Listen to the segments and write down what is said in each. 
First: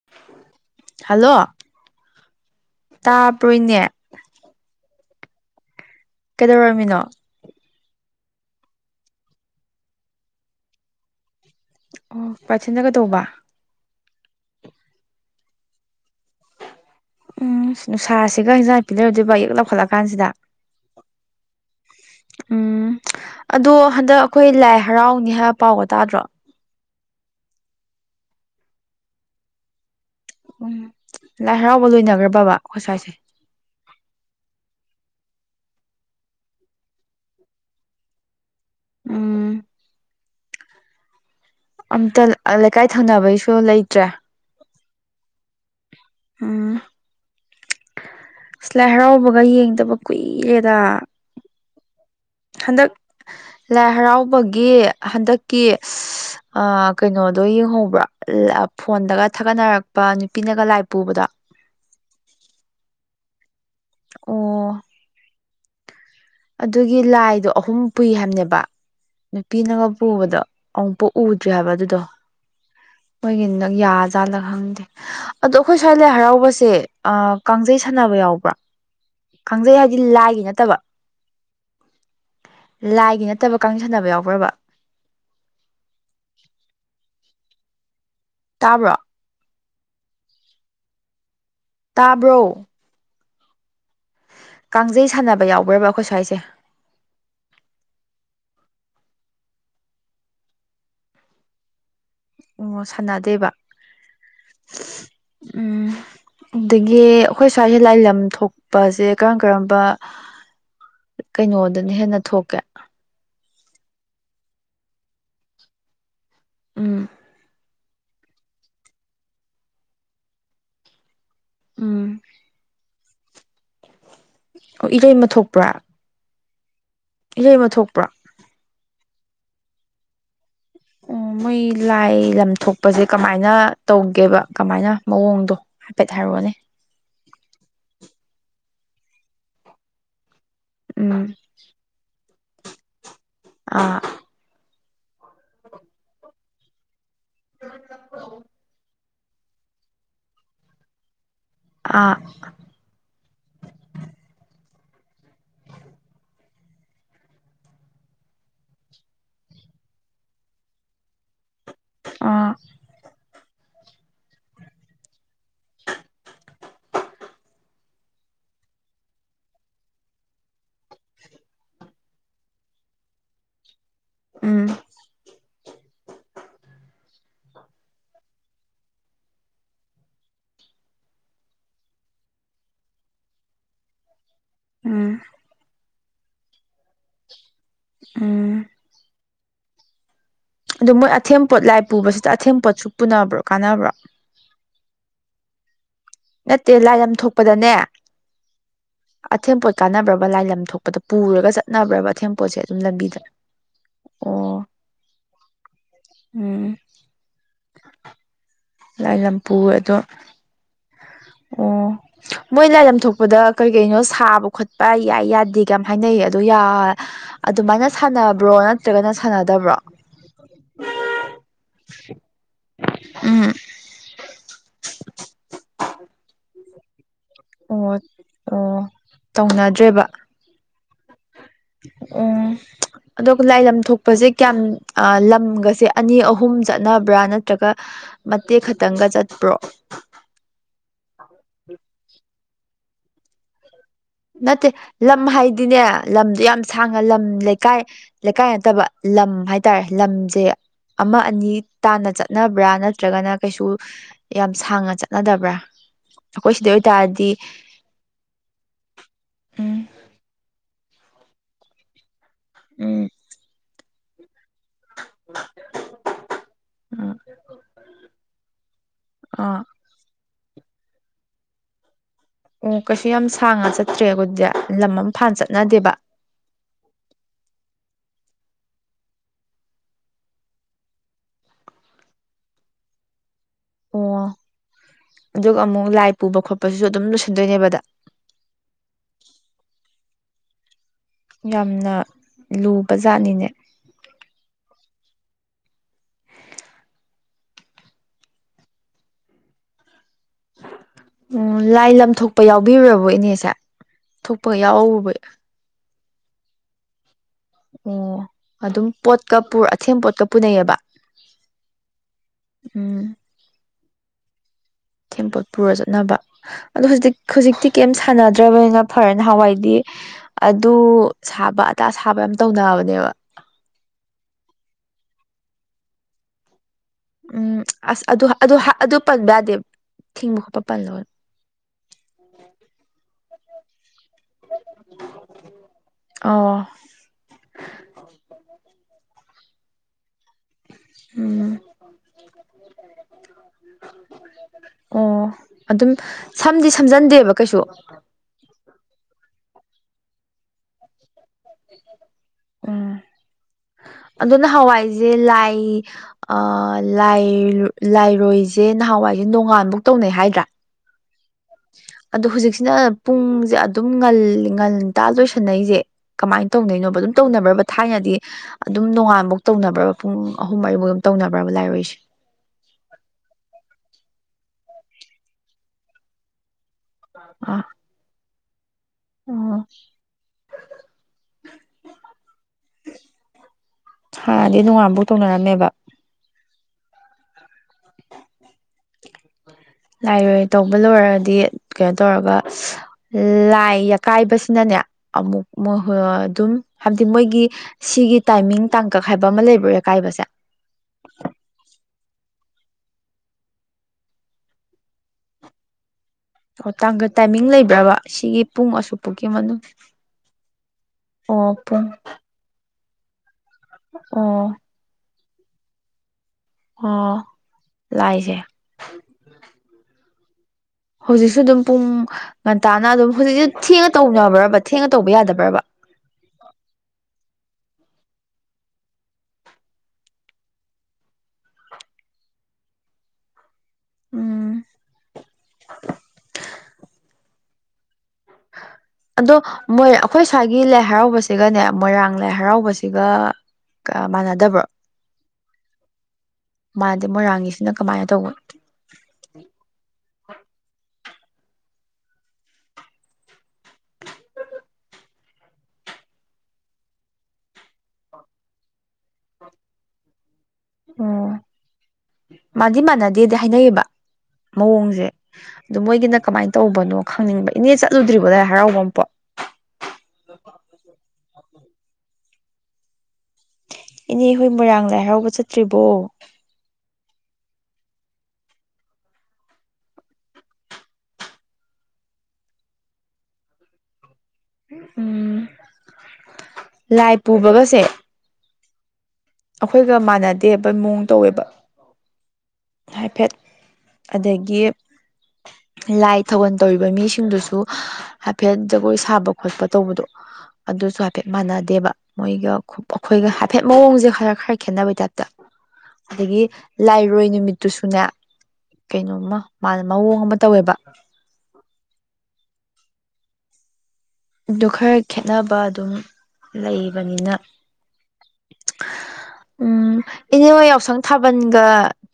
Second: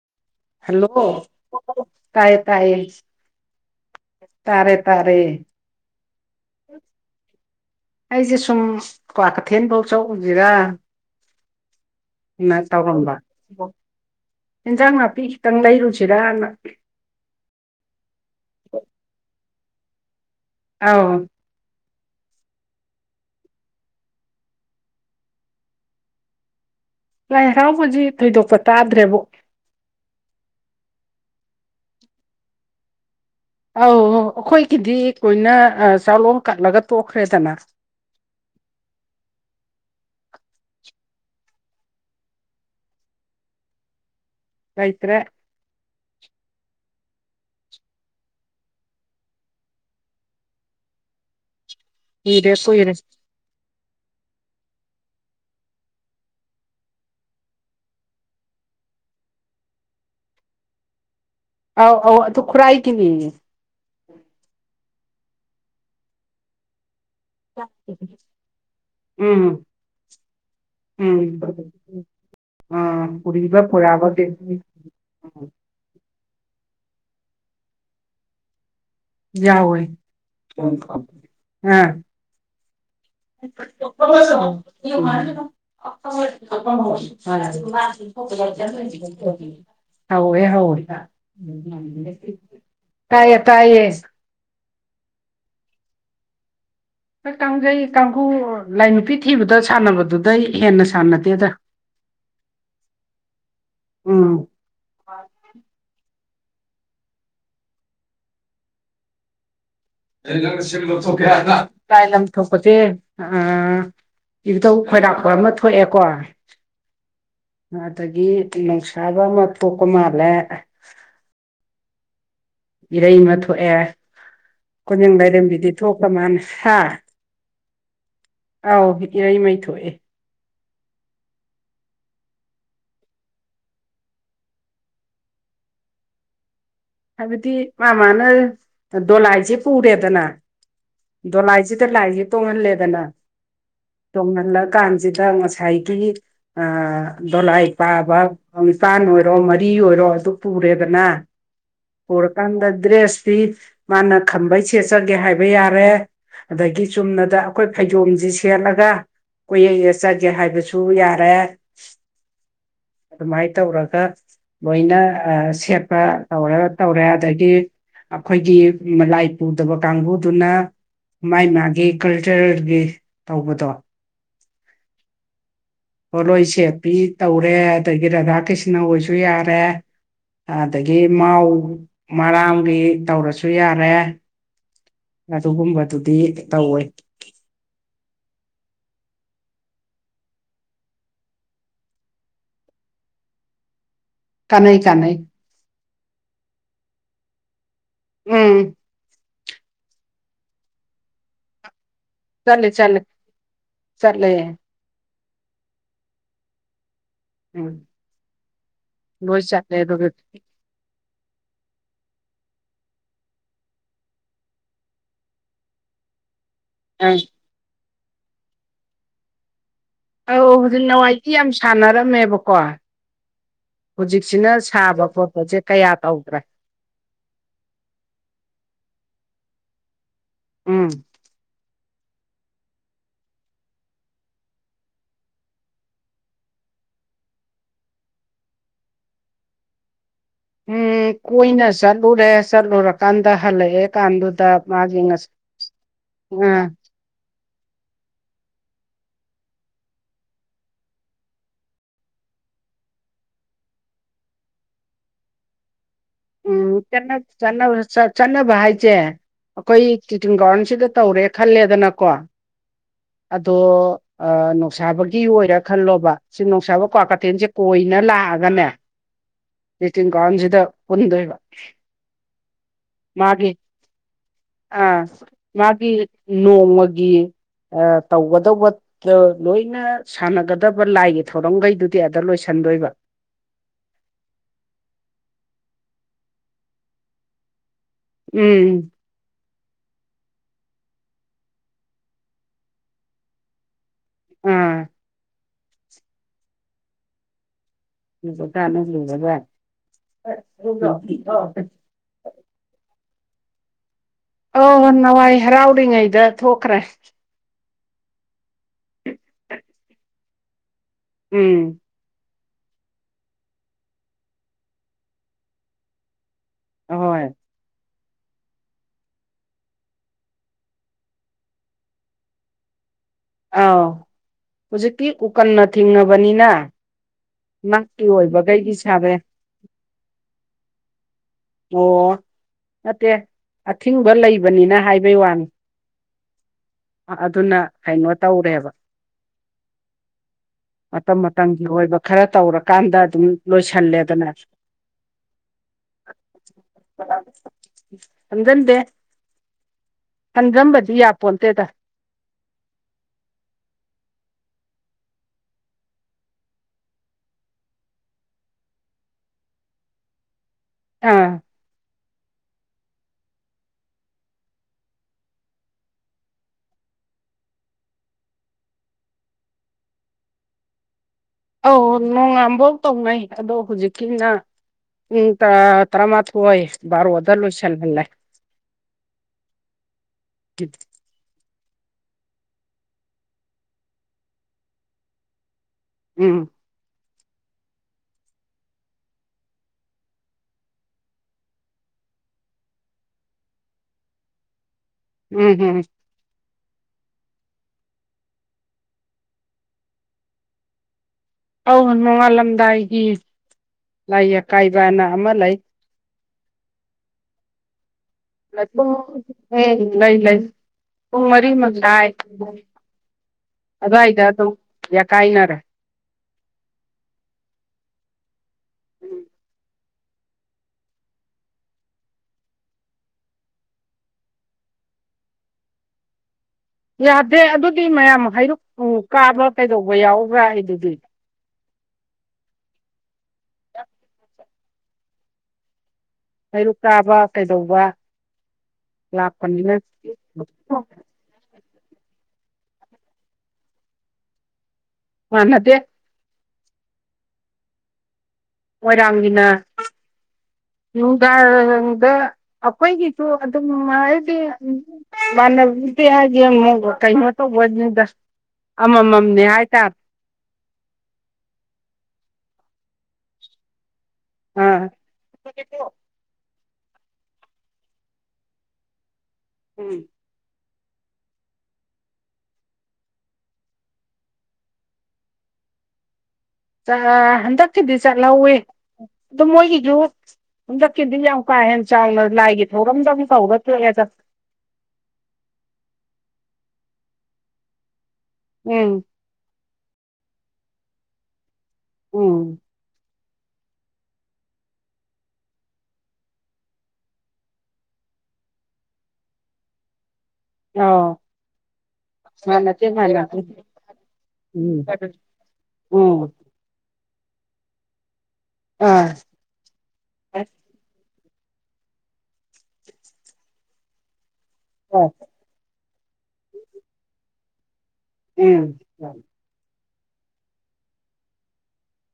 ꯍꯥ ꯍꯜꯂꯣ ꯇꯥꯏ ꯇꯥꯏ ꯇꯥꯕ꯭ꯔꯣꯏꯅꯦ ꯇꯥꯔꯦ ꯇꯥꯔꯦ ꯀꯩꯗꯧꯔꯝꯃꯤꯅꯣ ꯑꯩꯁꯦ ꯁꯨꯝ ꯀ꯭ꯋꯥꯀꯩꯊꯦꯜ ꯐꯧ ꯆꯎꯁꯤꯔ ꯑꯣ ꯄ꯭ꯔꯥꯊꯤꯅ ꯇꯧꯔꯝꯕ ꯀꯩꯗꯧꯕ ꯏꯟꯖꯥꯡ ꯅꯥꯄꯤ ꯈꯤꯇꯪ ꯂꯩꯔꯨꯁꯤꯔꯅ ꯎꯝ ꯅꯨꯡꯁꯥꯁꯤꯒ ꯍꯟꯖꯥꯡ ꯄꯤꯔꯣꯏꯗꯣꯏꯕ ꯌꯦꯛ ꯂꯧꯈꯠꯂ ꯀꯥꯟꯁꯤꯗ ꯑꯥꯎ ꯎꯝ ꯑꯗꯣ ꯍꯟꯗꯛ ꯑꯩꯈꯣꯏ ꯂꯥꯏ ꯍꯔꯥꯎꯅꯤ ꯍꯥꯏꯕ ꯄꯥꯎꯒ ꯇꯥꯗ꯭ꯔꯣ ꯂꯥꯏ ꯍꯔꯥꯎꯕꯁꯤ ꯊꯣꯏꯗꯣꯛꯄ ꯇꯧꯗ꯭ꯔꯦꯕꯣ ꯎꯝ ꯂꯥꯏ ꯍꯔꯥꯎꯕ ꯂꯣꯏꯅꯈ꯭ꯔꯕꯥ ꯁꯥꯏꯁꯦ ꯑꯧ ꯑꯩꯈꯣꯏꯒꯤꯗꯤ ꯀꯣꯏꯅ ꯆꯥꯂꯣꯡꯝ ꯀꯠꯂꯒ ꯇꯣꯛꯈ꯭ꯔꯦꯗꯅ ꯎꯝ ꯑꯝꯇ ꯂꯩꯀꯥꯏ ꯊꯪꯅꯕꯩꯁꯨ ꯂꯩꯇ꯭ꯔꯦ ꯔꯩꯇ꯭ꯔꯦ ꯎꯥꯝ ꯁꯤ ꯂꯥꯏ ꯍꯔꯥꯎꯕꯒ ꯌꯦꯡꯗꯕ ꯀꯨꯏꯔꯦꯗ ꯏꯔꯦ ꯍꯟꯗꯛ ꯀꯨꯏꯔꯦ ꯂꯥꯏ ꯍꯔꯥꯎꯕꯒꯤ ꯍꯟꯗꯛꯀꯤ ꯀꯩꯅꯣꯗꯣ ꯌꯦꯡꯍꯧꯕ꯭ꯔꯥ ꯐꯣꯟꯗꯒ ꯊꯥꯒꯠꯅꯔꯛꯄ ꯅꯨꯄꯤꯅꯒ ꯂꯥꯏ ꯄꯨꯕꯗꯣ ꯑ ꯑ ꯇꯨ ꯈꯨꯔꯥꯏ ꯗꯅꯤ ꯑꯣ ꯑꯗꯨꯒꯤ ꯂꯥꯏꯗꯣ ꯑꯍꯨꯝ ꯄꯨꯏ ꯍꯥꯏꯕꯅꯦꯕ ꯎꯝ ꯅꯨꯄꯤꯅꯒ ꯄꯨꯕꯗꯣ ꯑꯃꯨꯛ ꯄꯨꯛ ꯎꯝ ꯎꯗ꯭ꯔꯤ ꯍꯥꯏꯕ ꯑꯗꯨꯗꯣ ꯑꯥ ꯃꯣꯏꯒꯤ ꯄꯨꯔꯤꯕ ꯄꯨꯔꯥꯕꯒꯤ ꯌꯥꯖꯥꯠꯂꯥ ꯈꯪꯗꯦ ꯑꯗꯣ ꯑꯩꯈꯣꯏ ꯁ꯭ꯋꯥꯏ ꯂꯥꯏ ꯍꯔꯥꯎꯕꯁꯦ ꯀꯥꯡꯖꯩ ꯁꯥꯟꯅꯕ ꯌꯥꯎꯕ꯭ꯔꯣ ꯈꯪꯖꯩ ꯌꯥꯎꯋꯦ ꯍꯥꯏꯗꯤ ꯂꯥꯏꯒꯤ ꯅꯠꯇꯕ ꯑꯥ ꯂꯥꯏ [unintelligible] ꯇꯥꯕ꯭ꯔꯣ [unintelligible] ꯍꯧꯋꯦ ꯍꯧꯋꯦ ꯇꯥꯕ꯭ꯔꯣ ꯇꯥꯏꯌꯦ ꯇꯥꯏꯌꯦ ꯀꯥꯡꯖꯩ ꯁꯥꯟꯅꯕ ꯌꯥꯎꯕ꯭ꯔꯕ ꯑꯩꯈꯣꯏ ꯁ꯭ꯋꯥꯏꯁꯦ ꯀꯥꯡꯖꯩ ꯀꯥꯡꯈꯨ ꯂꯥꯏ ꯅꯨꯄꯤ ꯊꯤꯕꯗ ꯁꯥꯟꯅꯕꯗꯨꯗꯩ ꯍꯦꯟꯅ ꯁꯥꯟꯅꯗꯦꯗ ꯑꯣ ꯁꯥꯟꯅꯥ ꯗꯦꯕ ꯍꯥ ꯎꯝ ꯑꯗꯒꯤ ꯑꯩꯈꯣꯏ ꯁ꯭ꯋꯥꯏꯁꯤ ꯂꯥꯏ ꯂꯝ ꯊꯣꯛꯄꯁꯦ ꯀꯔꯝ ꯀꯔꯝꯕ ꯊꯣꯛꯀꯦ ꯑ ꯀꯩꯅꯣꯗꯅ ꯍꯦꯟꯅ ꯊꯣꯛꯀꯦ ꯏꯙꯧ ꯈꯣꯏꯔꯥꯛꯄ ꯑꯃ ꯊꯣꯛꯑꯦꯀꯣ ꯎꯝ ꯑꯗꯒꯤ ꯅꯨꯡꯁꯥꯕ ꯑꯃ ꯊꯣꯛꯄ ꯃꯥꯜꯂꯦ ꯎꯝ ꯏꯔꯩꯃ ꯊꯣꯛꯑꯦ ꯑꯣ ꯀꯣꯟꯖꯦꯡ ꯏꯔꯩꯃ ꯂꯥꯏꯔꯦꯝꯕꯤꯗꯤ ꯊꯣꯛꯈ꯭ꯔ ꯃꯥꯅꯤ ꯍꯥ ꯏꯁꯩ ꯑꯃ ꯊꯣꯛꯄ꯭ꯔꯥ ꯑꯥꯎ ꯏꯏ ꯃꯩ ꯊꯣꯛꯑꯦ ꯎꯝ ꯃꯣꯏ ꯂꯥꯏ ꯂꯝꯊꯣꯛꯄꯁꯦ ꯀꯃꯥꯏꯅ ꯇꯧꯒꯦꯕ ꯀꯃꯥꯏꯅ ꯃꯑꯣꯡꯗꯣ ꯍꯥꯐꯦꯠ ꯍꯥꯏꯔꯛꯎꯅꯦ ꯍꯥꯏꯕꯗꯤ ꯑꯥꯃꯥꯅ ꯗꯣꯂꯥꯏꯁꯦ ꯄꯨꯔꯦꯗꯅ ꯎꯝ ꯗꯣꯂꯥꯏꯁꯤꯗ ꯂꯥꯏꯁꯦ ꯇꯣꯡꯍꯜꯂꯦꯗꯅ ꯑꯥ ꯇꯣꯡꯍꯜꯂꯀꯥꯟꯁꯤꯗ ꯉꯁꯥꯏꯒꯤ ꯑꯥ ꯗꯣꯂꯥꯏ ꯄꯥꯕ ꯅꯤꯄꯥꯟ ꯑꯣꯏꯔꯣ ꯃꯔꯤ ꯑꯣꯏꯔꯣ ꯑꯗꯨ ꯄꯨꯔꯦꯗꯅ ꯑꯥ ꯄꯨꯔꯀꯥꯟꯗ ꯗ꯭ꯔꯦꯁꯇꯤ ꯃꯥꯅ ꯈꯝꯕꯩ ꯁꯦꯠꯆꯒꯦ ꯍꯥꯏꯕ ꯌꯥꯔꯦ ꯑꯗꯒꯤ ꯆꯨꯝꯅꯗ ꯑꯩꯈꯣꯏ ꯐꯩꯖꯣꯝꯖꯤ ꯁꯦꯠꯂꯒ ꯀꯣꯌꯦꯠ ꯌꯦꯠꯆꯥꯒꯦ ꯍꯥꯏꯕꯁꯨ ꯌꯥꯔꯦ ꯑꯥ ꯑꯗꯨꯃꯥꯏꯅ ꯇꯧꯔꯒ ꯂꯣꯏꯅ ꯁꯦꯠꯄ ꯇꯧꯔ ꯇꯧꯔꯦ ꯑꯗꯒꯤ ꯑꯩꯈꯣꯏꯒꯤ ꯂꯥꯏ ꯄꯨꯗꯕ ꯀꯥꯡꯕꯨꯗꯨꯅ ꯃꯥꯥꯏ ꯃꯥꯒꯤ ꯀꯜꯆꯔꯦꯜꯒꯤ ꯇꯧꯕꯗꯣ ꯎꯝ ꯄꯣꯠꯂꯣꯏ ꯁꯦꯠꯄꯤ ꯇꯧꯔꯦ ꯑꯗꯒꯤ ꯔꯥꯙꯥ ꯀ꯭ꯔꯤꯁꯅ ꯑꯣꯏꯁꯨ ꯌꯥꯔꯦ ꯑꯗꯒꯤ ꯃꯥꯎ ꯃꯔꯥꯝꯒꯤ ꯇꯧꯔꯁꯨ ꯌꯥꯔꯦ ꯎꯝ ꯑꯗꯨꯒꯨꯝꯕꯗꯨꯗꯤ ꯇꯧꯋꯦ ꯎꯝ ꯑꯗꯣ ꯃꯣꯏ ꯑꯊꯦꯝ ꯄꯣꯠ ꯂꯥꯏ ꯄꯨꯕꯁꯤꯗ ꯑꯊꯦꯝ ꯄꯣꯠꯁꯨ ꯄꯨꯅꯕ꯭ꯔꯣ ꯀꯥꯟꯅꯕ꯭ꯔꯣ ꯀꯅꯥꯩ ꯀꯅꯥꯩ ꯅꯠꯇꯦ ꯂꯥꯏ ꯂꯝ ꯊꯣꯛꯄꯗꯅꯦ ꯎꯝ ꯑꯊꯦꯜꯄꯣꯠ ꯀꯥꯟꯅꯕ꯭ꯔꯕꯥ ꯂꯥꯏꯂꯝ ꯊꯣꯛꯄꯗꯣ ꯄꯨꯔꯒ ꯆꯠꯅꯕ꯭ꯔꯕ ꯑꯊꯦꯡꯄꯣꯠꯁꯦ ꯆꯠꯂꯦ ꯑꯗꯨꯝ ꯆꯠꯂꯦ ꯂꯝꯕꯤꯗ ꯆꯠꯂꯦ ꯑꯣ ꯎꯝ ꯎꯝ ꯂꯥꯏ ꯂꯣꯏ ꯂꯝꯄꯨ ꯆꯠꯂꯦ ꯑꯗꯣ ꯑꯗꯨꯒ ꯑꯣ ꯃꯣꯏ ꯂꯥꯏ ꯂꯝꯊꯣꯛꯄꯗ ꯀꯔꯤ ꯀꯩꯅꯣ ꯁꯥꯕ ꯈꯣꯠꯄ ꯌꯥꯏ ꯌꯥꯗꯦꯀ ꯍꯥꯏꯅꯩ ꯑꯗꯣ ꯌꯥꯔ ꯑꯪ ꯑꯗꯨꯃꯥꯏꯅ ꯁꯥꯟꯅꯕ꯭ꯔꯣ ꯅꯠꯇ꯭ꯔꯒꯅ ꯁꯥꯟꯅꯗꯕ꯭ꯔꯣ ꯑꯧ ꯍꯧꯖꯤꯛ ꯅꯍꯥꯟꯋꯥꯏꯗꯤ ꯌꯥꯝ ꯁꯥꯟꯅꯔꯝꯃꯦꯕꯀꯣ ꯍꯧꯖꯤꯛꯁꯤꯅ ꯁꯥꯕ ꯈꯣꯠꯄꯁꯦ ꯀꯌꯥ ꯇꯧꯗ꯭ꯔꯦ ꯑꯣ ꯑꯣ ꯇꯧꯅꯗ꯭ꯔꯦꯕ ꯎꯝ ꯑꯣ ꯑꯗꯨꯒ ꯂꯥꯏ ꯂꯝ ꯊꯣꯛꯄꯁꯦ ꯀꯌꯥꯝ ꯂꯝꯒꯁꯦ ꯑꯅꯤ ꯑꯍꯨꯝ ꯆꯠꯅꯕ꯭ꯔꯥ ꯅꯠꯇ꯭ꯔꯒ ꯃꯇꯦꯛ ꯈꯛꯇꯪꯒ ꯆꯠꯄ꯭ꯔꯣ ꯎꯝ ꯀꯣꯏꯅ ꯆꯠꯂꯨꯔꯦ ꯆꯠꯂꯨꯔꯀꯥꯟꯗ ꯍꯜꯂꯛꯑꯦ ꯀꯥꯟꯗꯨꯗ ꯅꯠꯇꯦ ꯃꯥꯒꯤ ꯂꯝ ꯉꯁ ꯍꯥꯏꯗꯤꯅꯦ ꯂꯝꯗꯣ ꯌꯥꯝ ꯑ ꯁꯥꯡ ꯂꯝ ꯂꯩꯀꯥꯏ ꯂꯩꯀꯥꯏ ꯅꯠꯇꯕ ꯂꯝ ꯍꯥꯏꯇꯥꯔꯦ ꯂꯝꯁꯦ ꯑꯃꯥ ꯑꯅꯤ ꯇꯥꯟꯅ ꯆꯠꯅꯕ꯭ꯔꯥ ꯅꯠꯇ꯭ꯔꯒꯅ ꯀꯩꯁꯨ ꯌꯥꯝ ꯁꯥꯡꯅ ꯆꯠꯅꯗꯕ꯭ꯔꯥ ꯑꯩꯈꯣꯏ ꯁꯤꯗ ꯎꯝ ꯑꯣꯏꯇꯥꯔꯗꯤ ꯆꯠꯅꯕ ꯍꯥꯏꯁꯦ ꯑꯩꯈꯣꯏ ꯎꯝ ꯇꯤꯗꯤꯝ ꯒꯔꯥꯎꯟꯁꯤꯗ ꯇꯧꯔꯦ ꯈꯜꯂꯦꯗꯅꯀꯣ ꯎꯝ ꯑꯗꯣ ꯑ ꯅꯨꯡꯁꯥꯕ ꯑꯣꯏꯔꯥ ꯈꯜꯂꯣꯕ ꯁꯤ ꯅꯨꯡꯁꯥꯕ ꯀ꯭ꯋꯥ ꯀꯩꯊꯦꯜꯁꯦ ꯀꯣꯏꯅ ꯂꯥꯛꯑꯒꯅꯦ ꯑꯥ ꯇꯤꯙꯤꯝ ꯒꯔꯥꯎꯟꯁꯤꯗ ꯄꯨꯟꯗꯣꯏꯕ ꯑꯣ ꯀꯩꯁꯨ ꯌꯥꯝ ꯃꯥꯒꯤ ꯁꯥꯡꯅ ꯆꯠꯇ꯭ꯔꯦ ꯑꯗꯨꯗꯤ ꯂꯝ ꯑꯥ ꯑꯃꯐꯥꯟꯅ ꯆꯠꯅꯗꯦꯕ ꯃꯥꯒꯤ ꯅꯣꯡꯃꯒꯤ ꯑꯥ ꯇꯧꯒꯗꯧꯕ ꯂꯣꯏꯅ ꯁꯥꯟꯅꯒꯗꯕ ꯂꯥꯏꯒꯤ ꯊꯧꯔꯝꯈꯩꯗꯨꯗꯤ ꯑꯗ ꯂꯣꯏꯁꯟꯗꯣꯏꯕ ꯑꯣ ꯑꯗꯨꯒ ꯑꯃꯨꯛ ꯂꯥꯏ ꯄꯨꯕ ꯈꯣꯠꯄꯗꯨꯁꯨ ꯑꯗꯨꯝ ꯂꯣꯏꯁꯤꯟꯗꯣꯏꯅꯦꯕꯗ ꯎꯝ ꯌꯥꯝꯅ ꯂꯨꯕ ꯖꯥꯠꯅꯤꯅꯦ ꯑꯥ ꯎꯝ [unintelligible] ꯂꯥꯏ ꯂꯝꯊꯣꯛ ꯄ ꯌꯥꯎꯕꯤꯔꯨꯔꯕꯣ ꯏꯅꯦꯁꯦ ꯊꯣꯛꯄꯒ ꯑꯥꯎ ꯌꯥꯎꯔꯨꯕ ꯅꯋꯥꯏ ꯍꯔꯥꯎꯔꯤꯉꯩꯗ ꯊꯣꯛꯈ꯭ꯔꯦ ꯑꯣ ꯑꯗꯨꯝ ꯄꯣꯠꯀ ꯄꯨꯔ ꯑꯊꯦꯝ ꯄꯣꯠꯀ ꯄꯨꯅꯩꯑꯦꯕ ꯎꯝ ꯎꯝ ꯑꯊꯦꯟꯄꯣꯠ ꯄꯨꯔ ꯆꯠꯅꯕ ꯑꯗꯣ ꯍꯧꯖꯤꯛ ꯑꯍꯣꯏ ꯍꯧꯖꯤꯛꯇꯤ ꯀꯩꯝ ꯁꯥꯟꯅꯗ꯭ꯔꯕꯅꯤꯅ ꯐꯔꯦꯟ ꯅꯍꯋꯥꯏꯗꯤ ꯑꯗꯨ ꯁꯥꯕ ꯑꯗꯥ ꯁꯥꯕ ꯌꯥꯝ ꯇꯧꯅꯕꯅꯦꯕ ꯑꯥꯎ ꯍꯧꯖꯤꯛꯇꯤ ꯀꯨꯀꯟꯅ ꯊꯤꯡꯉꯕꯅꯤꯅ ꯎꯝ ꯑꯁ ꯅꯥꯛꯀꯤ ꯑꯗꯨ ꯑꯗꯨ ꯑꯣꯏꯕꯈꯩꯗꯤ ꯍꯥꯢ ꯁꯥꯕ ꯄꯟꯕ ꯌꯥꯗꯦꯕ ꯊꯤꯡꯕ ꯈꯣꯠꯄ ꯄꯜꯂꯣꯅꯨ ꯑꯣ ꯅꯠꯇꯦ ꯑꯊꯤꯡꯕ ꯂꯩꯕꯅꯤꯅ ꯍꯥꯏꯕꯩ ꯋꯥꯅꯤ ꯑꯣ ꯑꯗꯨꯅ ꯀꯩꯅꯣ ꯇꯧꯔꯦꯕ ꯃꯇꯝ ꯎꯝ ꯃꯇꯝꯒꯤ ꯑꯣꯏꯕ ꯈꯔ ꯇꯧꯔꯀꯥꯟꯗ ꯑꯗꯨꯝ ꯂꯣꯏꯁꯜꯂꯦꯗꯅ ꯑꯣ ꯑꯗꯨꯝ ꯁꯝꯗꯤ ꯁꯝꯖꯟꯗꯦꯕ ꯀꯩꯁꯨ ꯁꯝꯖꯟꯗꯦ ꯁꯝꯖꯟꯕꯗꯤ ꯌꯥꯄꯣꯟꯇꯦꯗ ꯎꯝ ꯑꯗꯨ ꯅꯍꯋꯥꯏꯁꯦ ꯂꯥꯏ ꯑꯥ ꯂꯥꯏꯔꯣꯏꯁꯦ ꯅꯍꯥꯟꯋꯥꯏꯁꯦ ꯅꯣꯡꯉꯥꯟꯐꯧ ꯇꯧꯅꯩ ꯍꯥꯏꯗ꯭ꯔꯥ ꯑꯥ ꯑꯗꯣ ꯍꯧꯖꯤꯛꯁꯤꯅ ꯄꯨꯡꯁꯦ ꯑꯗꯨꯝ ꯉꯜꯂꯤ ꯉꯇꯥꯥ ꯂꯣꯏꯁꯟꯅꯩꯁꯦ ꯀꯃꯥꯏꯅ ꯇꯧꯅꯩꯅꯣꯕ ꯑꯗꯨꯝ ꯇꯧꯅꯕ꯭ꯔꯕ ꯊꯥꯏꯅꯗꯤ ꯑꯗꯨꯝ ꯅꯣꯡꯉꯥꯟꯕꯥꯎ ꯇꯧꯅꯕ꯭ꯔꯕ ꯄꯨꯡ ꯑꯍꯨꯝ ꯃꯔꯤꯐꯥꯎ ꯑꯗꯨꯝ ꯇꯧꯅꯕ꯭ꯔꯕ ꯂꯥꯏꯔꯣꯏꯁꯦ ꯅꯣꯡꯉꯥꯐꯧ ꯇꯧꯅꯩ ꯑꯗꯣ ꯍꯧꯖꯤꯛꯀꯤꯅ ꯄꯨꯡ ꯇꯔꯥ ꯇꯕꯃꯥꯊꯣꯏ ꯕꯔꯣꯗ ꯂꯣꯢꯁꯟꯍꯟꯂꯦ ꯑ ꯍꯥꯟꯗꯤ ꯅꯣꯡꯉꯟꯕꯧ ꯇꯧꯅꯔꯝꯃꯦꯕ ꯎꯝ ꯂꯥꯏꯔꯣꯏ ꯇꯧꯕ ꯂꯣꯏꯔꯒꯗꯤ ꯀꯩꯅꯣ ꯇꯧꯔꯒ ꯂꯥꯏ ꯌꯥꯀꯥꯏꯕꯁꯤꯅꯅꯦ ꯎꯝ ꯎꯝ ꯑꯃꯨꯛ ꯑꯗꯨꯝ ꯍꯥꯏꯕꯗꯤ ꯃꯣꯏꯒꯤ ꯁꯤꯒꯤ ꯇꯥꯏꯃꯤꯡ ꯇꯥꯡꯀꯛ ꯍꯥꯏꯕ ꯑꯃ ꯂꯩꯕ꯭ꯔꯣ ꯌꯀꯥꯏꯕꯁꯦ ꯑꯧ ꯅꯣꯡꯉꯥꯜꯂꯝꯗꯥꯏꯒꯤ ꯂꯥꯏ ꯑꯀꯥꯏꯕꯅ ꯑꯃ ꯂꯩ ꯑꯣ ꯇꯥꯡꯒ ꯇꯥꯏꯃꯤꯡ ꯂꯩꯕ꯭ꯔꯕ ꯁꯤꯒꯤ ꯄꯨꯡ ꯑꯁꯨꯛ ꯄꯨꯛꯀꯤ ꯃꯅꯨꯡ ꯂꯩ ꯂꯩ ꯄꯨꯡ ꯃꯔꯤ ꯑꯣ ꯄꯨꯡ ꯃꯈꯥꯢ ꯑꯗꯨꯋꯥꯏꯗ ꯑꯗꯨꯝ ꯑꯣ ꯌꯥꯀꯥꯏꯅꯔꯦ ꯑꯣ ꯂꯥꯏꯁꯦ ꯍꯧꯖꯤꯛꯁꯨ ꯑꯗꯨꯝ ꯄꯨꯡ ꯉꯟꯇꯥꯅ ꯑꯗꯨꯝ ꯍꯧꯖꯤꯛꯁꯨ ꯊꯦꯡꯉ ꯇꯧꯅꯕ꯭ꯔꯕ ꯊꯦꯡꯉ ꯇꯧꯕ ꯌꯥꯗꯕ꯭ꯔꯕ ꯌꯥꯗꯦ ꯑꯗꯨꯗꯤ ꯃꯌꯥꯝ ꯍꯩꯔꯨꯛ ꯀꯥꯕ꯭ꯔꯥ ꯀꯩꯗꯧꯕ ꯌꯥꯎꯕ꯭ꯔꯥ ꯑꯗꯨꯗꯤ ꯎꯝ ꯍꯩꯔꯨꯛ ꯀꯕ ꯀꯩꯗꯧꯕ ꯑꯗꯣ ꯂꯥꯛꯄꯅꯤꯅ ꯃꯣꯏ ꯑꯩꯈꯣꯏ ꯁ꯭ꯋꯥꯏꯒꯤ ꯂꯥꯏ ꯍꯔꯥꯎꯕꯁꯦ ꯁꯤꯒꯅꯦ ꯃꯣꯏꯔꯥꯡ ꯂꯥꯏ ꯍꯔꯥꯎꯕꯁꯤꯒ ꯃꯥꯟꯅꯗꯕ꯭ꯔꯣ ꯃꯥꯥꯟꯅꯗꯦ ꯃꯥꯗꯤ ꯃꯣꯏꯔꯥꯡꯒꯤꯁꯤꯅ ꯀꯃꯥꯏꯅ ꯇꯧꯕꯅꯣ ꯃꯣꯏꯔꯥꯡꯒꯤꯅ ꯅꯨꯡꯗꯥꯡꯗ ꯑꯩꯈꯣꯏꯒꯤꯁꯨ ꯑꯗꯨꯝ ꯍꯥꯏꯗꯤ ꯃꯥꯅꯦꯗꯦ ꯍꯥꯢꯁꯦ ꯀꯩꯅꯣ ꯇꯧꯕꯩꯅꯤꯗ ꯑꯃꯃꯝꯅꯦ ꯍꯥꯏꯇꯥꯔꯦ ꯑꯣ ꯃꯥꯟꯗꯤ ꯃꯥꯟꯅꯗꯦꯗꯤ ꯍꯥꯏꯅꯩꯌꯦꯕ ꯑꯥ ꯃꯑꯣꯡꯁꯦ ꯑꯗꯨ ꯃꯣꯏꯒꯤꯅ ꯀꯃꯥꯏꯅ ꯇꯧꯕꯅꯣ ꯈꯪꯅꯤꯡꯕ ꯏꯅꯦ ꯆꯠꯂꯨꯗ꯭ꯔꯤꯕꯣ ꯂꯥꯏ ꯍꯔꯥꯎꯕ ꯑꯃ ꯄꯣ ꯎꯝ ꯏꯅꯦ ꯍꯣꯏ ꯃꯣꯏꯔꯥꯡ ꯂꯥꯏ ꯍꯔꯥꯎꯕ ꯆꯠꯇ꯭ꯔꯤꯕꯣ ꯍꯟꯗꯛꯀꯤꯗꯤ ꯆꯠꯍꯧꯋꯤ ꯑꯗꯨ ꯃꯣꯏꯒꯤꯁꯨ ꯍꯟꯗꯛꯀꯤꯗꯤ ꯌꯥꯝ ꯀꯥꯍꯦꯟꯅ ꯆꯥꯎꯅ ꯂꯥꯏꯒꯤ ꯊꯧꯔꯝꯗ ꯑꯃ ꯀꯧꯔꯛꯇ꯭ꯔꯦ ꯎꯝ ꯂꯥꯏ ꯄꯨꯕꯒꯁꯦ ꯎꯝ ꯑꯩꯈꯣꯏꯒ ꯃꯥꯟꯅꯗꯦ ꯍꯥꯏꯕ ꯃꯑꯣꯡ ꯇꯧꯋꯦꯕ ꯎꯝ ꯍꯥꯏꯐꯦꯠ ꯑꯗꯒꯤ ꯂꯥꯏ ꯊꯧꯒꯜ ꯇꯧꯔꯤꯕ ꯃꯤꯁꯤꯡꯗꯨꯁꯨ ꯍꯥꯏꯐꯦꯠ ꯖꯒꯣꯏ ꯁꯥꯕ ꯈꯣꯠꯄ ꯇꯧꯕꯗꯣ ꯑꯗꯨꯁꯨ ꯑꯧ ꯍꯥꯏꯐꯦꯠ ꯃꯥꯟꯅꯗꯦꯕ ꯃꯣꯏꯒ ꯃꯥꯟꯅꯗꯦ ꯑꯩꯈꯣꯏꯒ ꯃꯥꯟꯅꯗꯦ ꯍꯥꯏꯐꯦꯠ ꯃꯑꯣꯡꯁꯦ ꯈꯔ ꯈꯔ ꯎꯝ ꯈꯦꯠꯅꯕꯩ ꯇꯥꯏꯞꯇ ꯎꯝ ꯑꯗꯒꯤ ꯂꯥꯏꯔꯣꯏ ꯅꯨꯃꯤꯠꯇꯨꯁꯨꯅꯦ ꯑꯥ ꯀꯩꯅꯣꯝꯃ ꯃꯥꯅ ꯃꯑꯣꯡ ꯑꯃ ꯇꯧꯋꯦꯕ ꯑꯗꯨ ꯈꯔ ꯈꯦꯠꯅꯕ ꯑꯗꯨꯝ ꯂꯩꯕꯅꯤꯅ ꯎꯝ ꯎꯝ ꯏꯅꯦꯃ ꯌꯥꯎꯁꯪ ꯊꯥꯕꯜꯒ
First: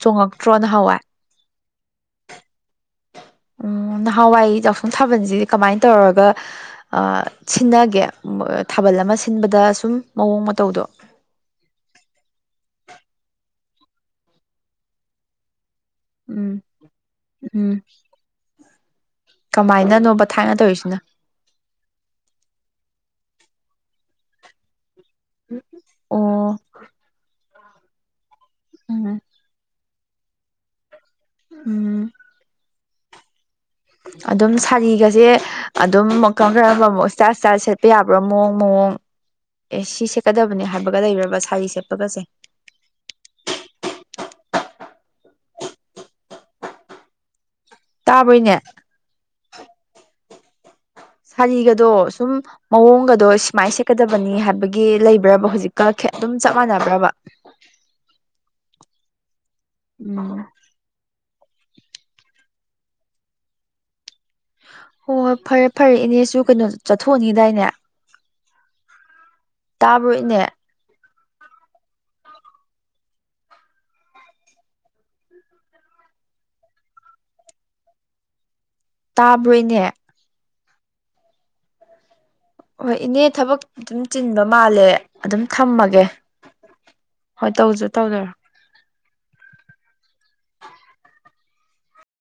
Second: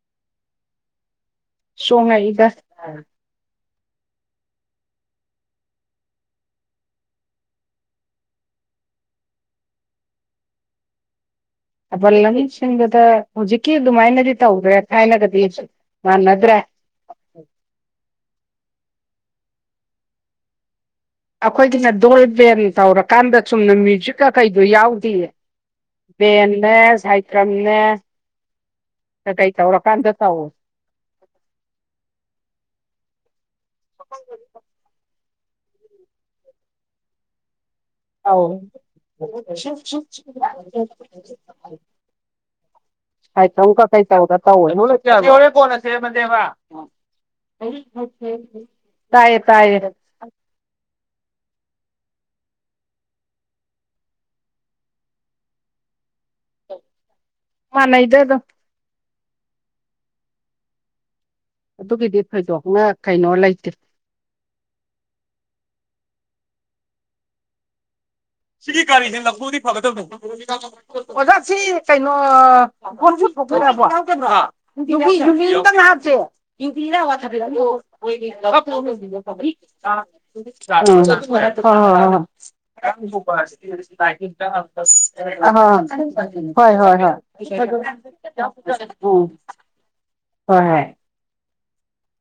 ꯆꯣꯡꯉꯛꯇ꯭ꯔꯣꯅ ꯍꯋꯦ ꯁꯣꯉ ꯏꯒ ꯎꯝ ꯅꯍꯥꯟꯋꯥꯏ ꯌꯥꯎꯁꯪ ꯁꯥꯕꯜꯁꯤꯗꯤ ꯀꯃꯥꯏꯅ ꯇꯧꯔꯒ ꯁꯤꯟꯅꯒꯦ ꯊꯥꯕꯜ ꯑꯃ ꯁꯤꯟꯕꯗ ꯁꯨꯝ ꯃꯑꯣꯡ ꯃꯇꯧꯗꯣ ꯑꯕꯜ ꯂꯝꯕꯤꯁꯤꯡꯗꯨꯗ ꯍꯧꯖꯤꯛꯀꯤ ꯑꯗꯨꯃꯥꯏꯅꯗꯤ ꯇꯧꯗ꯭ꯔꯦ ꯊꯥꯏꯅꯒꯗꯤ ꯃꯥꯟꯅꯗ꯭ꯔꯦ ꯎꯝ ꯎꯝ ꯀꯃꯥꯏꯅꯅꯣꯃ ꯊꯥꯏꯅ ꯇꯧꯔꯤꯁꯤꯅ ꯑꯩꯈꯣꯏꯒꯤꯅ ꯗꯣꯜ ꯕꯦꯟ ꯇꯧꯔꯀꯥꯟꯗ ꯆꯨꯝꯅ ꯃ꯭ꯌꯨꯖꯤꯛꯀ ꯀꯩꯗꯣ ꯌꯥꯎ ꯑꯣ ꯕꯦꯟꯅꯦ ꯁꯥꯏꯀ꯭ꯔꯝꯅꯦ ꯎꯝ ꯀꯩ ꯇꯧꯔꯣ ꯀꯥꯟꯗ ꯇꯣ ꯎꯝ ꯑꯗꯨꯝ ꯁꯥꯔꯤꯒꯁꯦ ꯑꯗꯨꯝ ꯑꯃꯨꯛ ꯀꯔꯝ ꯀꯔꯝꯕ ꯑꯃꯨꯛ ꯏꯁꯇꯥꯏꯜ ꯏꯁꯇꯥꯏꯜ ꯁꯦꯠ ꯁꯦꯠꯄ ꯌꯥꯕ꯭ꯔꯥ ꯃꯑꯣꯡ ꯇꯧ ꯃꯑꯣꯡ ꯑꯦ ꯁꯤ ꯁꯦꯠꯀꯗꯕꯅꯦ ꯍꯥꯏꯕꯒ ꯂꯩꯔꯕ ꯁꯥꯔꯤ ꯁꯦꯠꯄꯒꯁꯦ [unintelligible] ꯇꯥꯕ꯭ꯔꯣ ꯏꯅꯦ ꯇꯥꯏꯌꯦ ꯇꯥꯏꯌꯦ ꯁꯥꯔꯤꯒꯗꯣ ꯁꯨꯝ ꯃꯑꯣꯡꯒꯗꯣ ꯁꯨꯃꯥꯏꯅ ꯁꯦꯠꯀꯗꯕꯅꯤ ꯍꯥꯏꯕꯒꯤ ꯂꯩꯕ꯭ꯔꯕ ꯍꯧꯖꯤꯛꯀ ꯑꯗꯨꯝ ꯆꯞ ꯃꯥꯟꯅꯕ꯭ꯔꯕ ꯃꯅꯦ ꯏꯗ ꯑꯗꯨ ꯎ ꯑꯗꯨꯒꯤꯗꯤ ꯐꯣꯏꯗꯣꯛꯅ ꯀꯩꯅꯣ ꯂꯩꯇꯦ ꯍꯣꯏ ꯍꯣꯏ ꯐꯔꯦ ꯐꯔꯦ ꯏꯅꯦꯁꯨ ꯀꯩꯅꯣ ꯆꯠꯊꯣꯛꯑꯅꯤꯗꯥꯏꯅꯦ ꯁꯤꯒꯤ ꯒꯥꯔꯤꯁꯦ ꯅꯐꯗꯤ ꯇꯥꯕ꯭ꯔꯣ ꯐꯒꯗꯕꯅꯤꯣ ꯏꯅꯦ ꯑꯣꯖꯥꯁꯤ ꯀꯩꯅꯣ [unintelligible] ꯍꯞꯁꯦ ꯏ ꯏꯔ ꯋꯥ ꯊꯗ [unintelligible] ꯍꯣꯏ ꯇꯥꯕ꯭ꯔꯣ ꯏꯅꯦ ꯍꯣꯏ ꯍ ꯏꯅꯦ ꯍꯣꯏ ꯊꯕꯛ ꯑꯗꯨꯝ ꯆꯤꯟꯕ ꯃꯥꯜꯂꯦ ꯑꯗꯨꯝ ꯊꯝꯃꯒꯦ ꯍꯣꯏ ꯍꯣꯏ ꯇꯧꯖ ꯇꯧꯖꯔꯣ ꯎ ꯍꯣꯏ ꯍꯣꯏ